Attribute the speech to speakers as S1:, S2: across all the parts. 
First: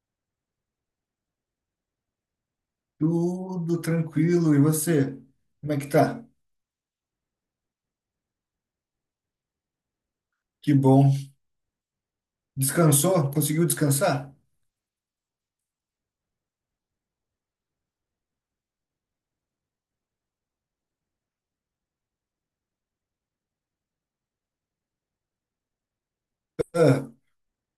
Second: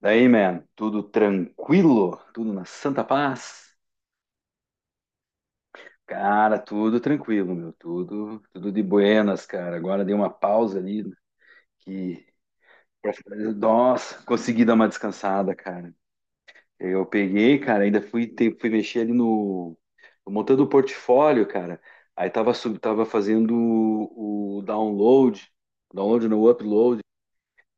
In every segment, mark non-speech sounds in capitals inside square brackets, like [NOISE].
S1: Daí, man, tudo tranquilo? Tudo na santa paz?
S2: Tudo tranquilo. E você? Como é que tá?
S1: Cara, tudo tranquilo, meu, tudo de buenas, cara. Agora dei uma
S2: Que
S1: pausa ali
S2: bom.
S1: que
S2: Descansou? Conseguiu
S1: nossa,
S2: descansar?
S1: consegui dar uma descansada, cara. Eu peguei, cara, ainda fui mexer ali no montando o portfólio, cara. Tava fazendo o download, download no upload
S2: Ah,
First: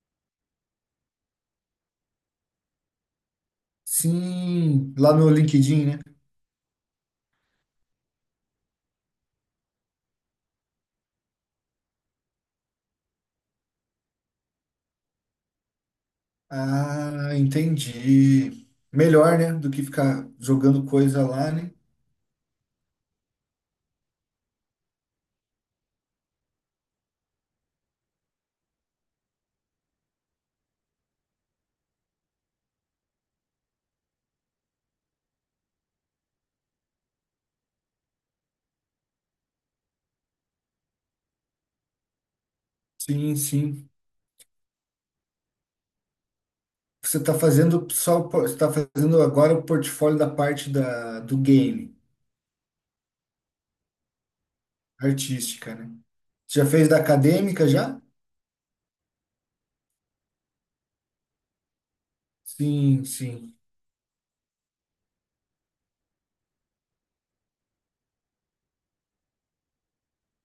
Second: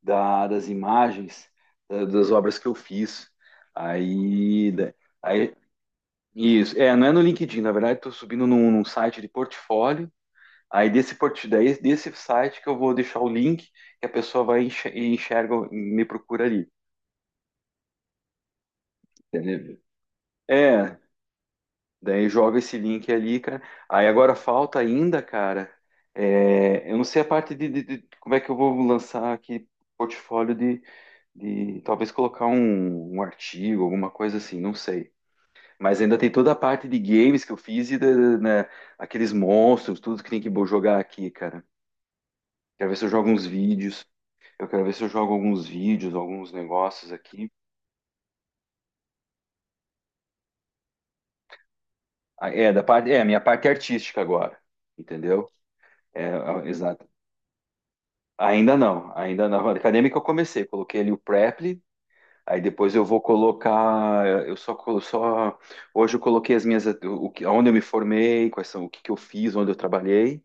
S1: das imagens das obras que eu fiz. Aí,
S2: sim,
S1: da-
S2: lá no
S1: aí
S2: LinkedIn, né?
S1: Isso, é, não é no LinkedIn, na verdade, estou subindo num site de portfólio. Daí desse site que eu vou deixar o link que a pessoa vai enxer- e enxerga, me procura ali.
S2: Ah, entendi. Melhor, né, do
S1: Entendeu?
S2: que ficar jogando
S1: É,
S2: coisa lá, né?
S1: daí joga esse link ali, cara. Aí agora falta ainda, cara. É, eu não sei a parte de como é que eu vou lançar aqui portfólio de talvez colocar um artigo, alguma coisa assim, não sei. Mas ainda tem toda a parte de games que eu fiz e né, aqueles monstros, tudo que tem que jogar aqui, cara. Quero ver se eu jogo
S2: Sim,
S1: uns
S2: sim.
S1: vídeos. Eu quero ver se eu jogo alguns vídeos, alguns negócios
S2: Você tá
S1: aqui.
S2: fazendo só, você tá fazendo agora o portfólio da parte da, do game,
S1: Ah, é, da parte, é, a minha parte artística agora, entendeu?
S2: artística, né? Você já fez da
S1: Exato.
S2: acadêmica já?
S1: Ainda não, ainda não. A acadêmica eu comecei, coloquei ali o Preply, aí depois
S2: Sim,
S1: eu vou
S2: sim.
S1: colocar, eu só, colo- só hoje eu coloquei as minhas, o que, onde eu me formei, quais são, o que que eu fiz, onde eu trabalhei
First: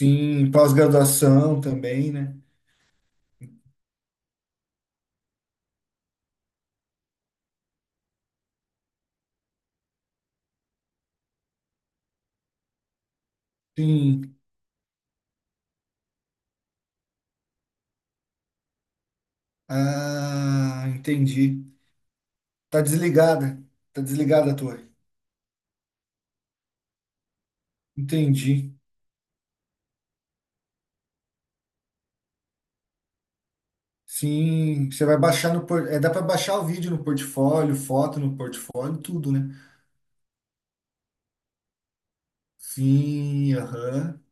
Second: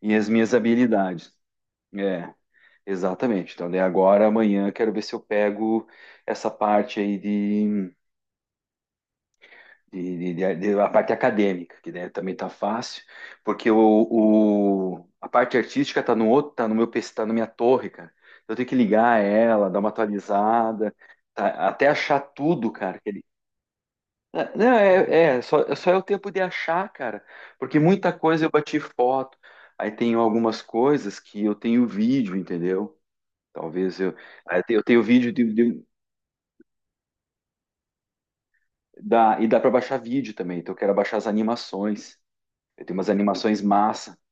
S1: e as minhas habilidades.
S2: pós-graduação também,
S1: É.
S2: né?
S1: Exatamente. Então, daí agora, amanhã, quero ver se eu pego essa parte aí de a parte acadêmica, que daí também tá fácil, porque o,
S2: Sim.
S1: o- a parte artística tá no outro, tá no meu PC, tá na minha torre, cara. Eu tenho que ligar ela, dar uma
S2: Ah,
S1: atualizada,
S2: entendi.
S1: tá? Até achar tudo,
S2: Tá
S1: cara.
S2: desligada. Tá desligada a
S1: É, não,
S2: torre.
S1: só é o tempo de achar, cara, porque muita coisa eu
S2: Entendi.
S1: bati foto, aí tenho algumas coisas que eu tenho vídeo, entendeu? Talvez eu. Aí eu
S2: Sim,
S1: tenho
S2: você vai
S1: vídeo de,
S2: baixar no
S1: de-
S2: por... é, dá para baixar o vídeo no portfólio, foto no portfólio, tudo,
S1: Dá, e
S2: né?
S1: dá para baixar vídeo também. Então eu quero baixar as animações. Eu tenho umas
S2: Sim,
S1: animações massa.
S2: aham.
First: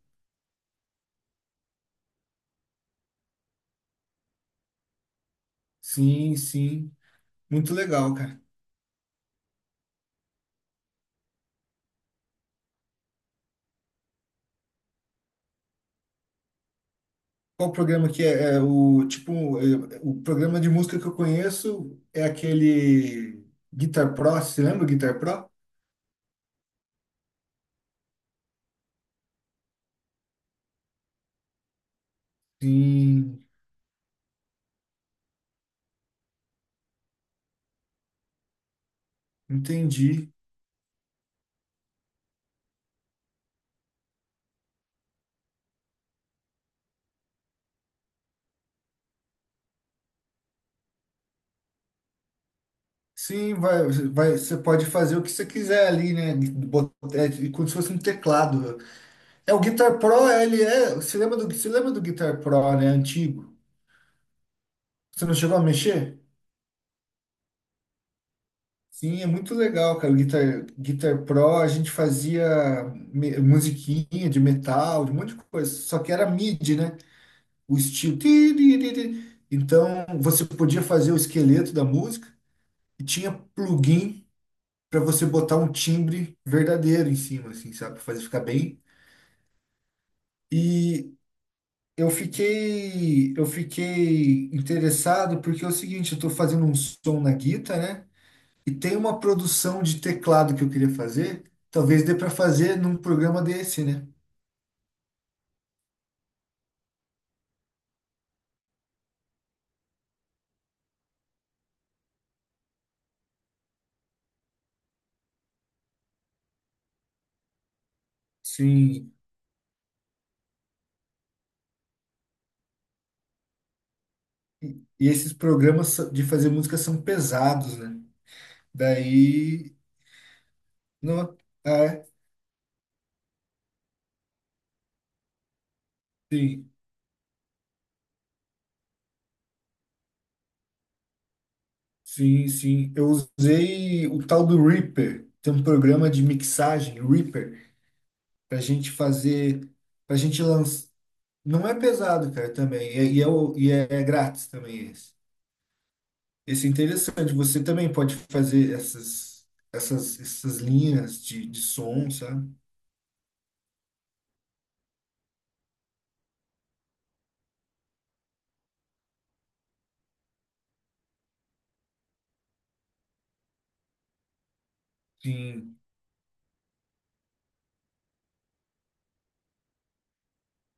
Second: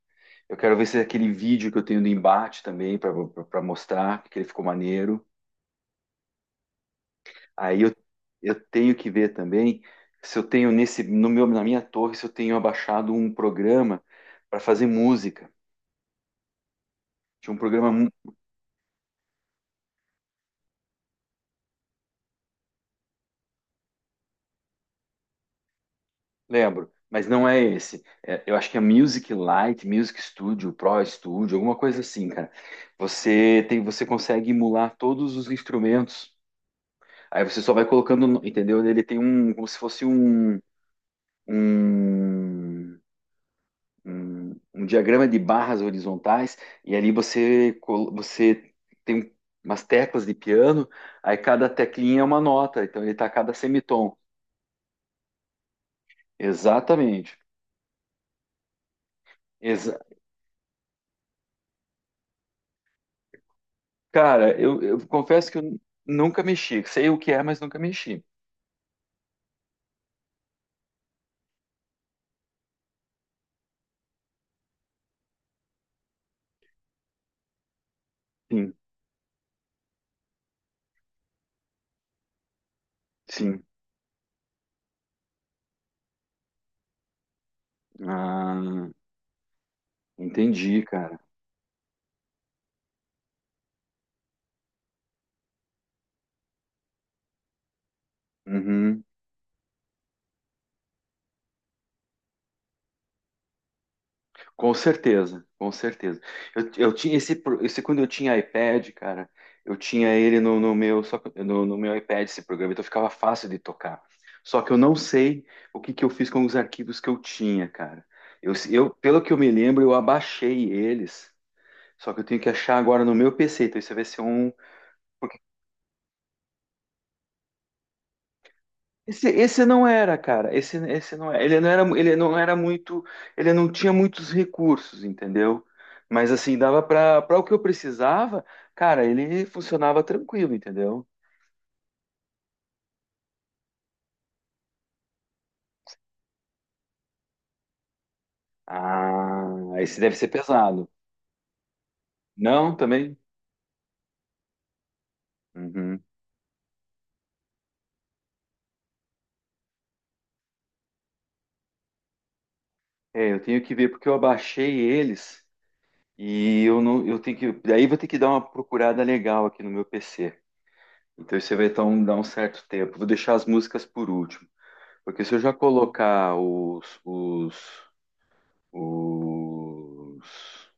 S1: Eu quero ver se é aquele vídeo que eu tenho do embate também para mostrar que ele ficou maneiro.
S2: Sim, sim. Muito
S1: Aí
S2: legal, cara.
S1: eu tenho que ver também se eu tenho nesse no meu na minha torre se eu tenho abaixado um programa para fazer música. Tinha um
S2: Qual
S1: programa,
S2: programa que
S1: mu-
S2: é? É o tipo, é, o programa de música que eu conheço é aquele Guitar Pro, você lembra o Guitar Pro?
S1: Lembro, mas não é esse. É, eu acho que é Music Lite, Music Studio, Pro Studio, alguma coisa assim, cara.
S2: Sim,
S1: Você tem, você consegue emular todos os instrumentos. Aí você só vai colocando, entendeu? Ele tem um, como se fosse
S2: entendi.
S1: um, um diagrama de barras horizontais, e ali você, você tem umas teclas de piano, aí cada teclinha é uma nota, então ele tá a cada
S2: Sim, vai,
S1: semitom.
S2: vai, você pode fazer o que você quiser ali, né? Bot-
S1: Exatamente.
S2: É, como se fosse um teclado. É o
S1: Exa
S2: Guitar Pro, ele é. Você lembra do Guitar Pro, né? Antigo.
S1: Cara, eu
S2: Você não
S1: confesso
S2: chegou
S1: que
S2: a
S1: eu
S2: mexer?
S1: nunca mexi. Sei o que é, mas nunca mexi.
S2: Sim, é muito legal, cara. O Guitar Pro, a gente fazia musiquinha de metal, de um monte de coisa. Só que era MIDI, né? O estilo. Ti,
S1: Sim,
S2: ti, ti, ti. Então, você podia fazer o esqueleto da música e tinha
S1: sim.
S2: plugin, para você botar um timbre verdadeiro em cima, assim, sabe? Pra fazer ficar bem.
S1: Ah, entendi,
S2: E
S1: cara.
S2: eu fiquei interessado porque é o seguinte, eu tô fazendo um som na guitarra, né? E tem
S1: Uhum.
S2: uma produção de teclado que eu queria fazer. Talvez dê para fazer num programa desse, né?
S1: Com certeza, com certeza. Eu tinha esse, pro- Esse quando eu tinha iPad, cara, eu tinha ele no, no meu só que- no, no meu iPad esse programa, então ficava fácil de tocar. Só que eu não sei o que que eu fiz com os arquivos que eu tinha, cara. Eu,
S2: Sim.
S1: pelo que eu me lembro, eu abaixei eles. Só que eu tenho que achar agora no meu PC. Então isso vai ser um,
S2: E esses programas de fazer música são pesados, né?
S1: esse
S2: Daí,
S1: não era, cara. Esse não
S2: não,
S1: era.
S2: é,
S1: Ele não tinha muitos recursos, entendeu? Mas assim,
S2: sim.
S1: dava para o que eu precisava, cara, ele funcionava tranquilo, entendeu?
S2: Sim, sim. Eu usei o tal do Reaper. Tem um programa de mixagem, Reaper, para gente
S1: Ah,
S2: fazer,
S1: esse deve
S2: para
S1: ser
S2: gente lançar.
S1: pesado.
S2: Não é pesado, cara,
S1: Não,
S2: também. E é,
S1: também?
S2: e é, o- e é, é grátis também esse.
S1: Uhum.
S2: Esse é interessante. Você também pode fazer essas linhas de som, sabe?
S1: É, eu tenho que ver porque eu abaixei eles e eu não, eu tenho que, daí vou ter que dar uma procurada legal aqui no meu PC. Então isso vai dar dar um certo tempo. Vou deixar as músicas por último. Porque se eu já
S2: Sim,
S1: colocar os-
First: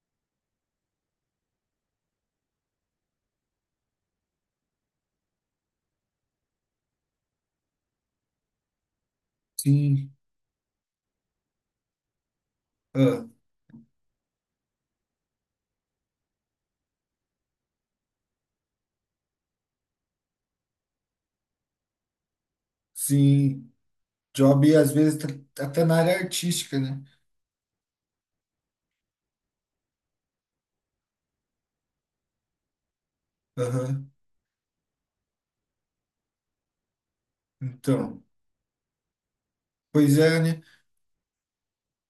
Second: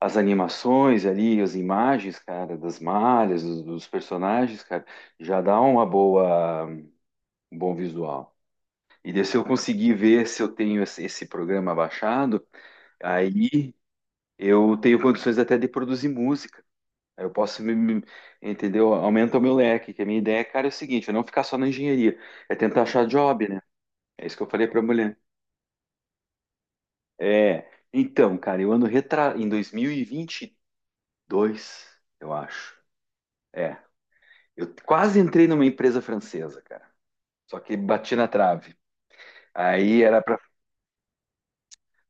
S1: as animações ali, as imagens, cara, das malhas, dos personagens, cara, já dá uma boa, um bom visual. E daí, se eu conseguir
S2: sim.
S1: ver se eu tenho esse programa baixado,
S2: Ah,
S1: aí eu tenho condições até de produzir música. Aí Eu posso, me- Entendeu? Aumenta o meu leque, que a minha ideia, cara, é o seguinte, eu não ficar só na engenharia, é tentar achar job, né?
S2: sim.
S1: É isso que eu
S2: Job,
S1: falei pra
S2: às
S1: mulher.
S2: vezes, tá até na área artística, né?
S1: É, então, cara, em 2022, eu acho. É.
S2: Aham.
S1: Eu quase entrei numa empresa francesa, cara. Só que bati
S2: Então,
S1: na trave. Aí
S2: pois
S1: era para.
S2: é, né?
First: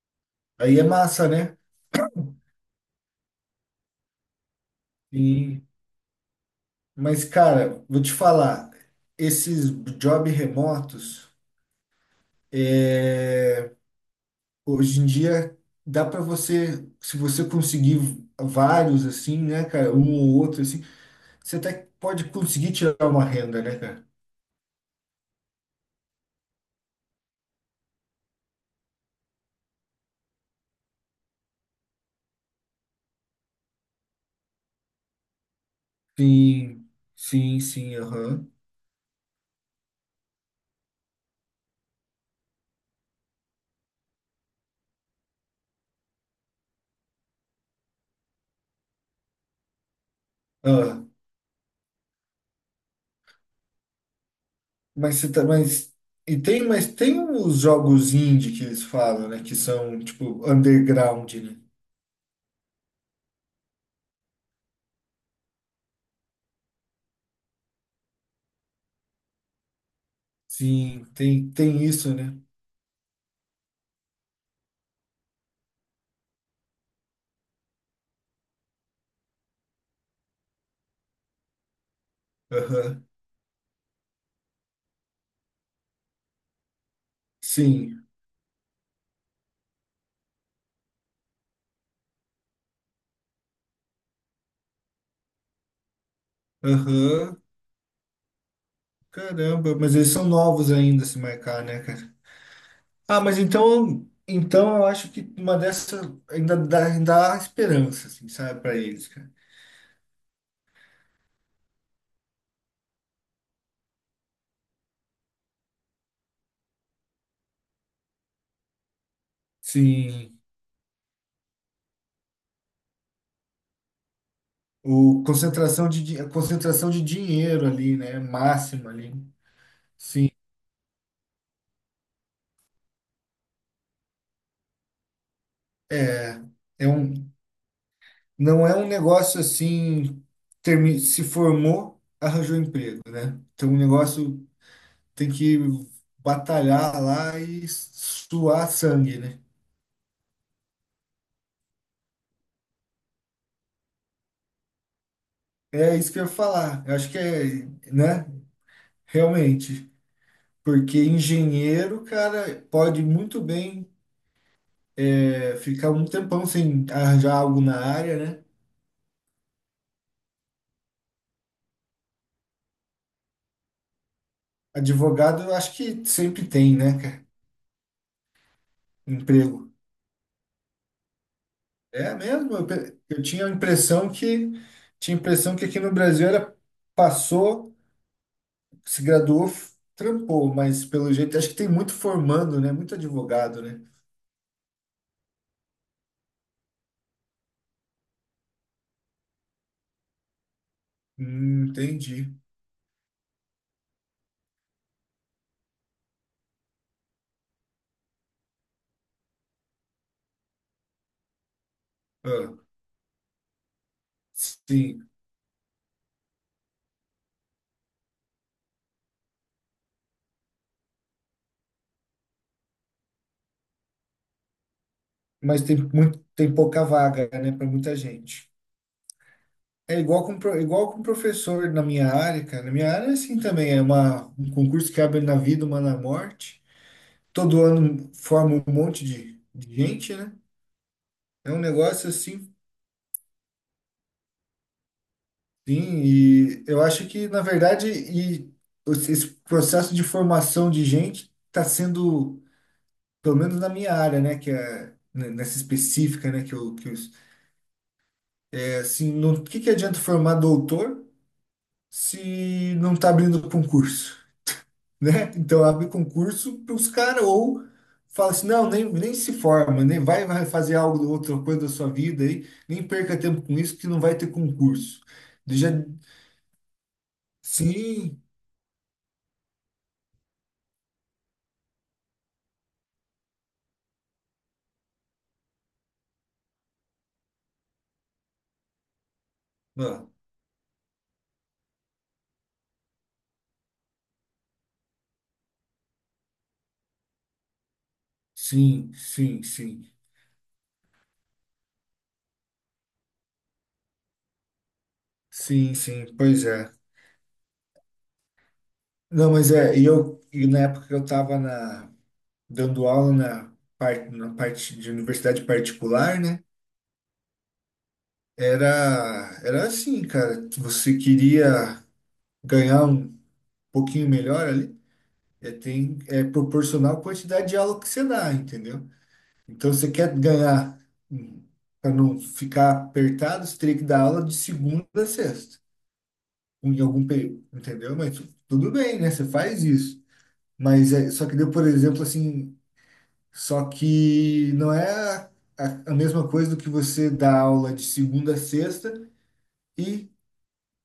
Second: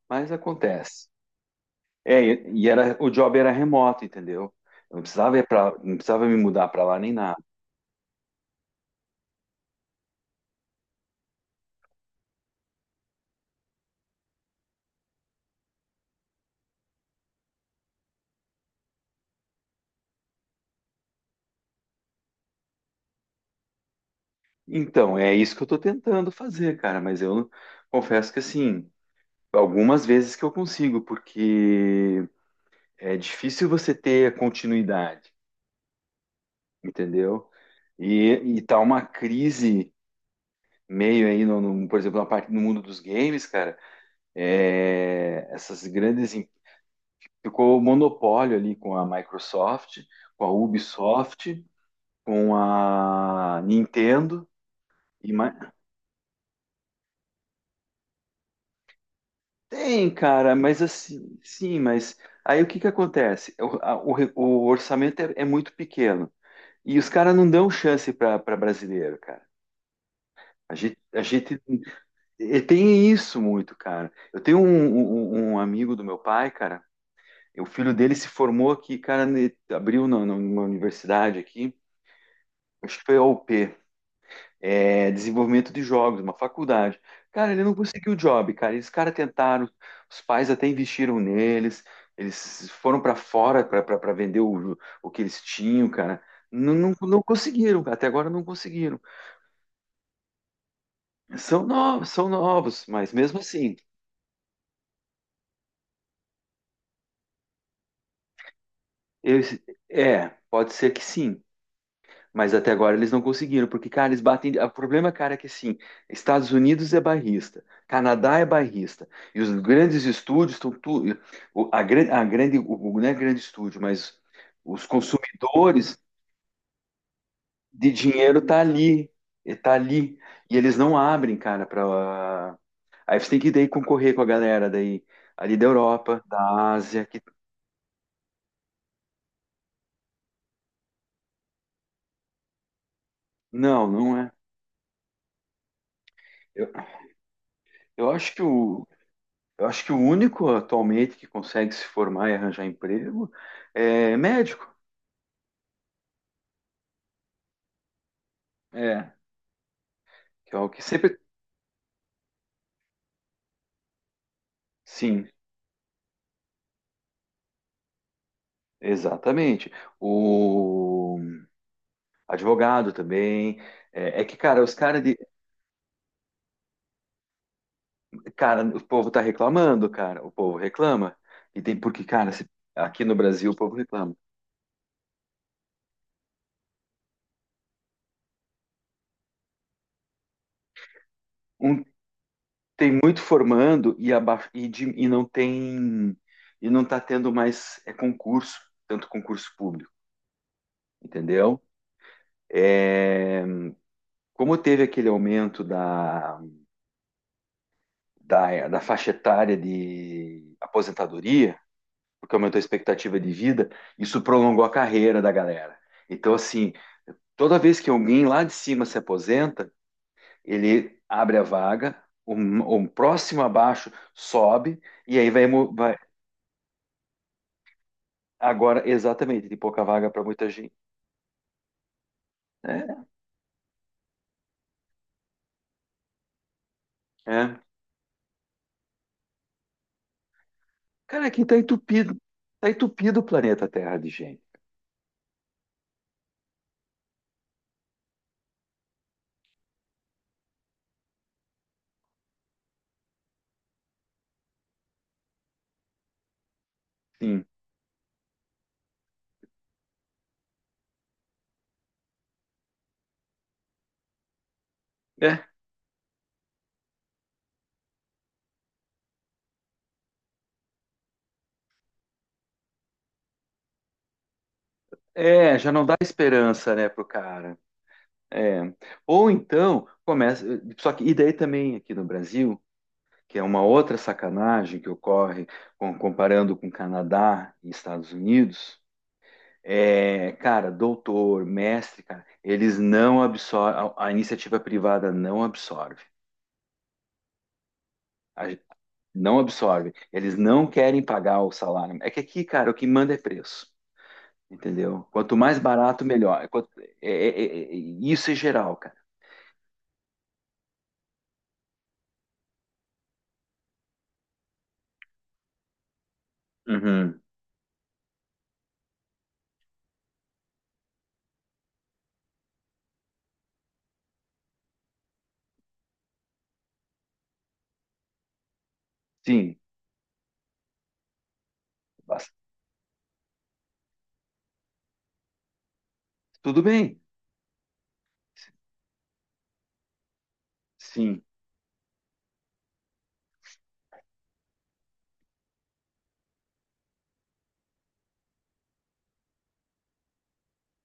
S1: Mas
S2: Aí é
S1: acontece.
S2: massa, né?
S1: É, e era, o job era remoto, entendeu? Eu não precisava ir
S2: Sim.
S1: pra, não precisava me mudar para lá nem
S2: Mas,
S1: nada.
S2: cara, vou te falar, esses job remotos, é, hoje em dia dá para você, se você conseguir vários assim, né, cara, um ou outro assim, você até pode conseguir tirar uma renda, né, cara?
S1: Então, é isso que eu tô tentando fazer, cara, mas eu confesso que assim, algumas vezes que eu consigo, porque é difícil você ter continuidade,
S2: Sim,
S1: entendeu?
S2: sim, sim,
S1: E,
S2: aham.
S1: e tá uma crise meio aí, por exemplo, na parte no mundo dos games, cara, é, ficou o monopólio ali com a Microsoft, com a
S2: Ah,
S1: Ubisoft, com a Nintendo
S2: mas você
S1: e
S2: tá,
S1: ma-
S2: mas tem os jogos indie que eles falam, né, que são
S1: tem,
S2: tipo
S1: cara, mas
S2: underground,
S1: assim,
S2: né?
S1: sim, mas aí o que que acontece? O, a- o re- O orçamento é muito pequeno e os caras não dão chance para brasileiro, cara.
S2: Sim,
S1: A
S2: tem
S1: gente
S2: tem isso, né?
S1: E tem isso muito, cara. Eu tenho um amigo do meu pai, cara. O filho dele se formou aqui, cara, numa universidade aqui, acho que
S2: Aham.
S1: foi a UP, é, desenvolvimento de jogos, uma faculdade. Cara, ele não
S2: Sim.
S1: conseguiu o job, cara. Esses caras tentaram, os pais até investiram neles, eles foram para fora para vender o que eles tinham, cara. Não, não
S2: Aham.
S1: conseguiram, até agora não conseguiram.
S2: Caramba, mas eles são novos ainda, se marcar, né, cara?
S1: São novos, mas
S2: Ah, mas
S1: mesmo assim,
S2: então eu acho que uma dessas ainda dá, ainda há esperança, assim, sabe, para eles, cara.
S1: eles, é, pode ser que sim. Mas até agora eles não conseguiram, porque, cara, eles batem. O problema, cara, é que assim, Estados Unidos é barrista, Canadá é barrista, e os grandes
S2: Sim,
S1: estúdios estão tudo. A grande, o- Não é grande estúdio, mas os
S2: o concentração
S1: consumidores
S2: de, a concentração de dinheiro
S1: de
S2: ali, né,
S1: dinheiro
S2: máxima ali.
S1: tá ali.
S2: Sim,
S1: E eles não abrem, cara, para. Aí você tem que daí concorrer com a galera daí, ali da Europa,
S2: é,
S1: da
S2: é
S1: Ásia, que.
S2: um, não é um negócio assim, se formou, arranjou emprego, né? Então o
S1: Não, não é.
S2: negócio tem que
S1: Eu,
S2: batalhar lá e
S1: eu acho que
S2: suar
S1: o
S2: sangue, né?
S1: Eu acho que o único atualmente que consegue se formar e arranjar emprego é médico.
S2: É isso que eu ia falar. Eu acho que é, né?
S1: É,
S2: Realmente.
S1: que é o que
S2: Porque
S1: sempre.
S2: engenheiro, cara, pode muito bem
S1: Sim,
S2: ficar um tempão sem arranjar algo na área, né?
S1: exatamente. O advogado também. É, é que, cara, os caras de.
S2: Advogado, eu acho que sempre tem, né, cara?
S1: Cara, o povo tá
S2: Emprego.
S1: reclamando, cara. O povo reclama. E tem porque,
S2: É
S1: cara,
S2: mesmo? Eu, pe-
S1: aqui no
S2: eu tinha
S1: Brasil
S2: a
S1: o povo
S2: impressão
S1: reclama.
S2: que aqui no Brasil era passou, se graduou, trampou, mas pelo jeito acho que tem
S1: Um,
S2: muito formando, né? Muito
S1: Tem muito
S2: advogado, né?
S1: formando e não tem. E não tá tendo mais é, concurso, tanto concurso público, entendeu?
S2: Entendi.
S1: É. Como teve aquele aumento da faixa etária de aposentadoria, porque
S2: Ah,
S1: aumentou a expectativa de vida, isso prolongou a
S2: sim.
S1: carreira da galera. Então, assim, toda vez que alguém lá de cima se aposenta, ele abre a vaga, um próximo abaixo sobe, e aí vai,
S2: Mas tem
S1: vai-
S2: muito, tem pouca vaga, né, para muita gente.
S1: Agora, exatamente, tem pouca
S2: É
S1: vaga para
S2: igual com,
S1: muita gente.
S2: professor na minha área, cara. Na minha área,
S1: É,
S2: é assim também, é um concurso que abre na vida, uma na morte.
S1: é.
S2: Todo ano forma um monte de gente, né?
S1: Cara, aqui
S2: É
S1: tá
S2: um negócio
S1: entupido.
S2: assim,
S1: Tá entupido o planeta Terra de gente.
S2: sim. E eu acho que, na verdade, e esse processo de formação de gente está sendo, pelo menos na minha área, né, que é né, nessa específica, né, que eu,
S1: Sim.
S2: é assim, não, o que que adianta formar doutor? Se não está abrindo concurso, [LAUGHS] né?
S1: É,
S2: Então abre concurso para os caras ou fala assim, não, nem se forma, nem vai fazer algo outra coisa da sua vida aí, nem perca tempo com isso que não vai ter concurso. Ele
S1: é,
S2: já,
S1: já não dá esperança, né, pro cara.
S2: sim,
S1: É. Ou então começa. Só que, e daí também aqui no Brasil, que é uma outra sacanagem que ocorre comparando com Canadá e Estados Unidos,
S2: ah,
S1: é, cara, doutor, mestre, cara, eles não absorvem, a iniciativa privada não absorve. A-
S2: sim,
S1: não
S2: sim, sim,
S1: absorve. Eles não querem pagar o salário. É que aqui, cara, o que manda é preço. Entendeu? Quanto mais
S2: sim,
S1: barato,
S2: sim,
S1: melhor.
S2: pois é.
S1: Isso é geral, cara.
S2: Não, mas é, e na época que eu estava na dando aula na parte de universidade particular, né?
S1: Uhum.
S2: Era assim, cara. Você queria ganhar um pouquinho melhor ali, é, tem, é proporcional à quantidade de aula que você dá, entendeu?
S1: Sim,
S2: Então, se você quer ganhar, para não
S1: bas-
S2: ficar apertado, você teria que dar aula de segunda a sexta,
S1: tudo
S2: em
S1: bem.
S2: algum período, entendeu? Mas tudo bem, né? Você faz isso. Mas é,
S1: Sim,
S2: só que deu, por exemplo, assim, só que não é a mesma coisa do que você dar aula de segunda a sexta e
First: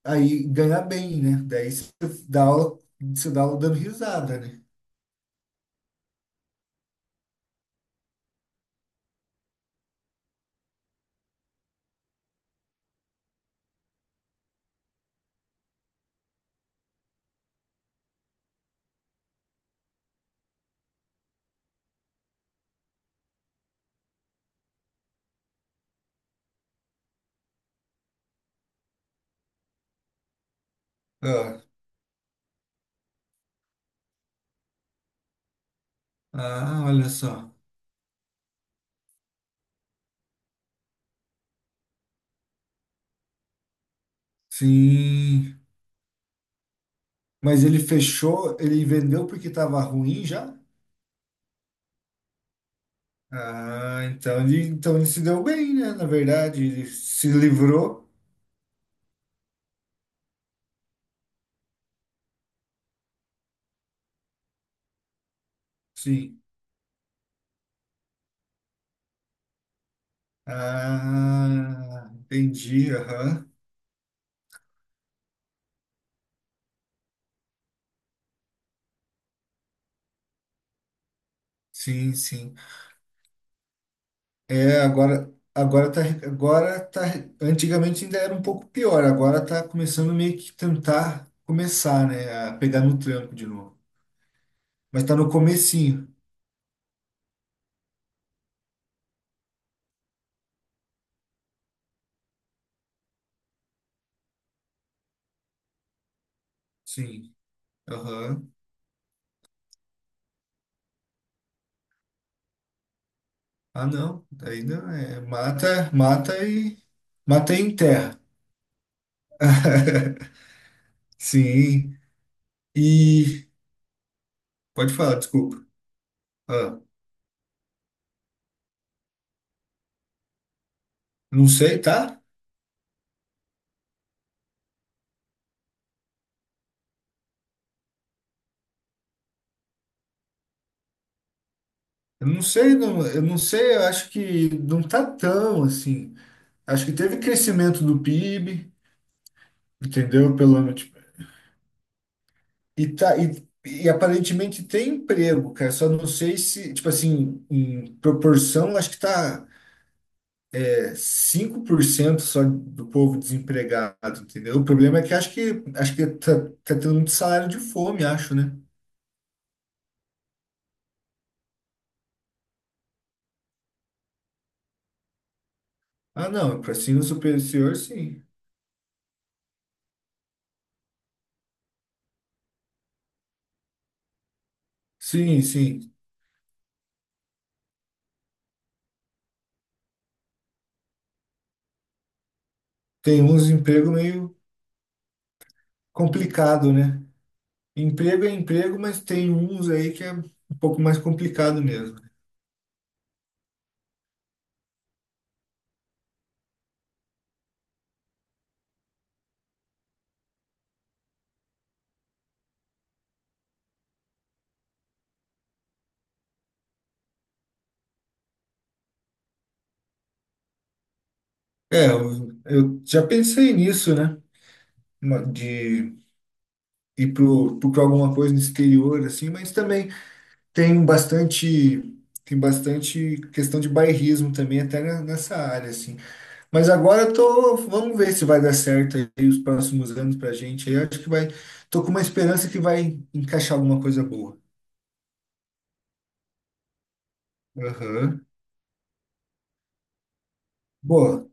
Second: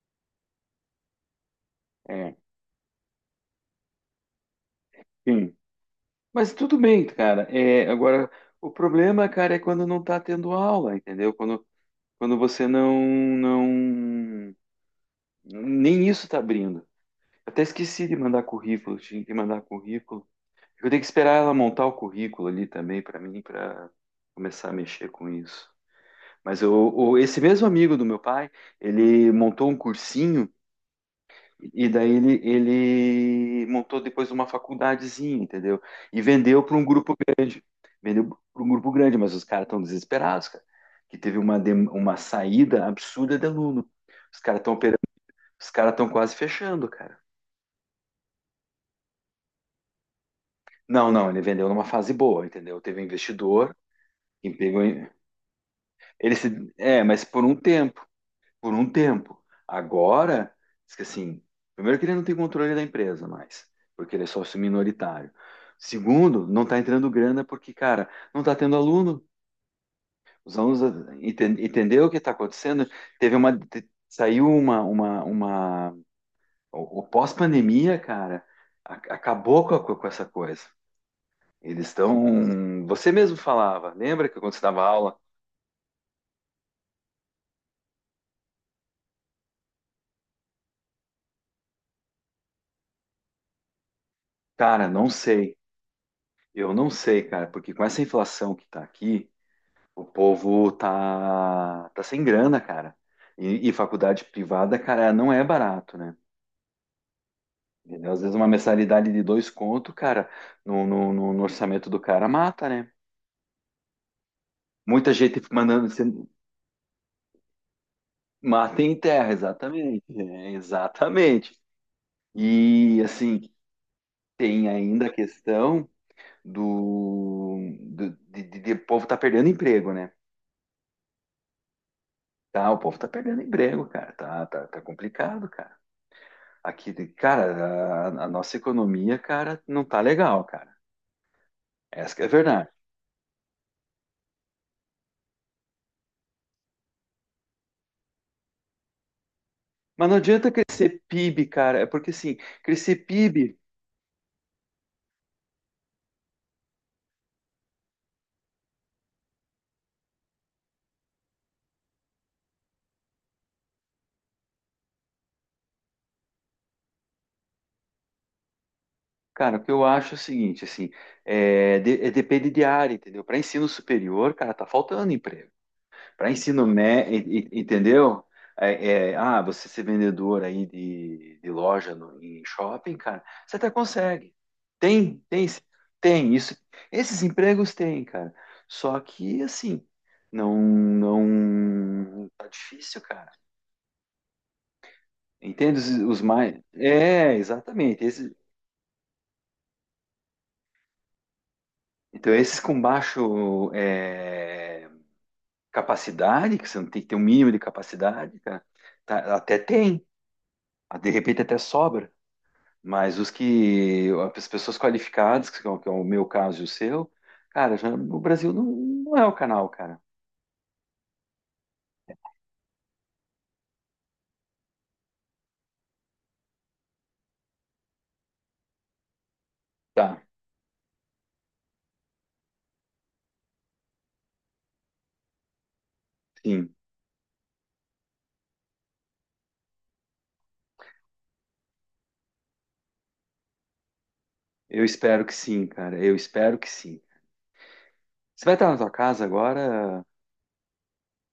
S2: aí ganhar bem, né? Daí
S1: é,
S2: você dá aula dando risada, né?
S1: sim. Mas tudo bem, cara. É, agora, o problema, cara, é quando não tá tendo aula, entendeu? Quando, quando você não, nem isso tá abrindo. Até esqueci de mandar currículo, tinha que mandar currículo. Eu tenho que esperar ela montar o currículo ali também para mim, para começar a mexer com isso. Esse mesmo amigo do meu pai, ele montou um cursinho. E daí ele montou depois uma faculdadezinha, entendeu? E vendeu para um
S2: Ah, olha
S1: grupo
S2: só.
S1: grande. Vendeu para um grupo grande, mas os caras estão desesperados, cara. Que teve uma saída absurda de aluno. Os caras estão operando,
S2: Sim.
S1: os caras estão quase fechando, cara.
S2: Mas ele fechou, ele vendeu porque estava ruim já?
S1: Não, não, ele vendeu numa fase boa, entendeu? Teve um investidor,
S2: Ah, então
S1: que
S2: ele,
S1: pegou.
S2: se deu bem, né? Na
S1: Ele
S2: verdade,
S1: se,
S2: ele
S1: é, mas
S2: se
S1: por um tempo.
S2: livrou.
S1: Por um tempo. Agora, diz que assim, primeiro que ele não tem controle da empresa mais, porque ele é sócio minoritário.
S2: Sim.
S1: Segundo, não está entrando grana porque, cara, não está tendo aluno. Os alunos ah, entendeu o
S2: Ah,
S1: que está acontecendo?
S2: entendi.
S1: Teve
S2: Aham.
S1: uma te- saiu uma o pós-pandemia, cara, acabou com, com essa coisa. Eles
S2: Sim, sim.
S1: estão, você mesmo falava, lembra que quando você
S2: É,
S1: dava aula,
S2: agora, agora tá, agora tá. Antigamente ainda era um pouco pior. Agora tá começando meio que tentar começar, né? A pegar no tranco de novo.
S1: cara,
S2: Mas
S1: não
S2: tá no
S1: sei.
S2: comecinho.
S1: Eu não sei, cara, porque com essa inflação que está aqui, o povo tá, tá sem grana, cara. E faculdade privada, cara, não é barato, né?
S2: Sim.
S1: Entendeu? Às vezes uma
S2: Aham.
S1: mensalidade de dois conto, cara, no orçamento do cara mata, né?
S2: Ah, não. Daí não
S1: Muita
S2: é.
S1: gente mandando
S2: Mata,
S1: você
S2: mata e. Mata e enterra.
S1: mata em terra, exatamente. É,
S2: [LAUGHS]
S1: exatamente.
S2: Sim.
S1: E assim,
S2: E.
S1: tem
S2: Pode
S1: ainda a
S2: falar, desculpa.
S1: questão
S2: Ah,
S1: de o povo tá perdendo emprego, né?
S2: não sei, tá?
S1: Tá, o povo tá perdendo emprego, cara. Tá, complicado, cara. Aqui, cara, a nossa economia, cara, não tá legal, cara. Essa que é a
S2: Eu não
S1: verdade.
S2: sei, não, eu não sei, eu acho que não tá tão assim. Acho que teve crescimento do PIB,
S1: Mas não
S2: entendeu?
S1: adianta
S2: Pelo menos, tipo,
S1: crescer PIB, cara. É porque, assim,
S2: e,
S1: crescer
S2: tá, e,
S1: PIB,
S2: aparentemente tem emprego, cara. Só não sei se, tipo assim, em proporção, acho que tá, 5% só do povo desempregado, entendeu? O problema é que acho que tá, tendo muito salário de fome, acho, né?
S1: cara, o que eu acho é o seguinte, assim, é, é depende de área, entendeu? Para ensino superior, cara, tá faltando emprego.
S2: Ah,
S1: Para
S2: não,
S1: ensino
S2: para ensino
S1: médio,
S2: superior,
S1: entendeu?
S2: sim.
S1: É, é, ah, você ser vendedor aí de loja no, em shopping, cara, você até consegue. Tem,
S2: Sim,
S1: tem, esse-
S2: sim.
S1: Tem isso. Esses empregos tem, cara. Só que assim, não, não tá difícil,
S2: Tem
S1: cara.
S2: uns emprego meio
S1: Entende os mais?
S2: complicado, né?
S1: É, exatamente.
S2: Emprego é emprego, mas tem uns aí que é um pouco mais complicado mesmo.
S1: Então esses com baixo é, capacidade, que você não tem que ter um mínimo de capacidade, cara, até tem. De repente até sobra. Mas os que, as pessoas qualificadas, que é o meu caso e o seu, cara, já, o Brasil não, não é o canal, cara.
S2: É, eu já pensei nisso, né? De ir pra alguma coisa no exterior, assim, mas também
S1: Tá,
S2: Tem bastante, tem bastante questão de bairrismo também, até nessa área, assim. Mas
S1: sim.
S2: agora eu tô, vamos ver se vai dar certo aí os próximos anos pra gente. Aí. Eu acho que vai, tô com uma esperança que vai encaixar alguma coisa boa.
S1: Eu espero que sim, cara. Eu espero que sim.
S2: Aham.
S1: Você vai estar na tua casa agora?
S2: Boa.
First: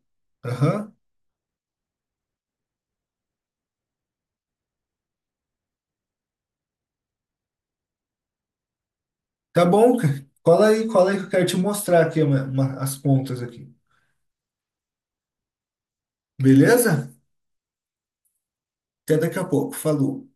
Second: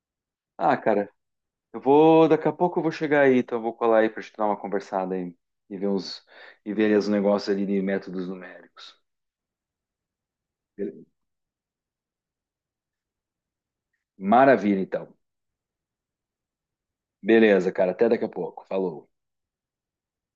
S1: Ah,
S2: Aham.
S1: cara, eu vou. Daqui a pouco eu vou chegar aí, então eu vou colar aí pra gente dar uma conversada aí e ver uns e ver os negócios ali de métodos numéricos.
S2: Tá bom, cara.
S1: Bele-
S2: Cola aí que eu quero te mostrar aqui uma- as pontas aqui.
S1: Maravilha, então.
S2: Beleza?
S1: Beleza, cara. Até daqui a pouco. Falou.
S2: Até daqui a pouco. Falou.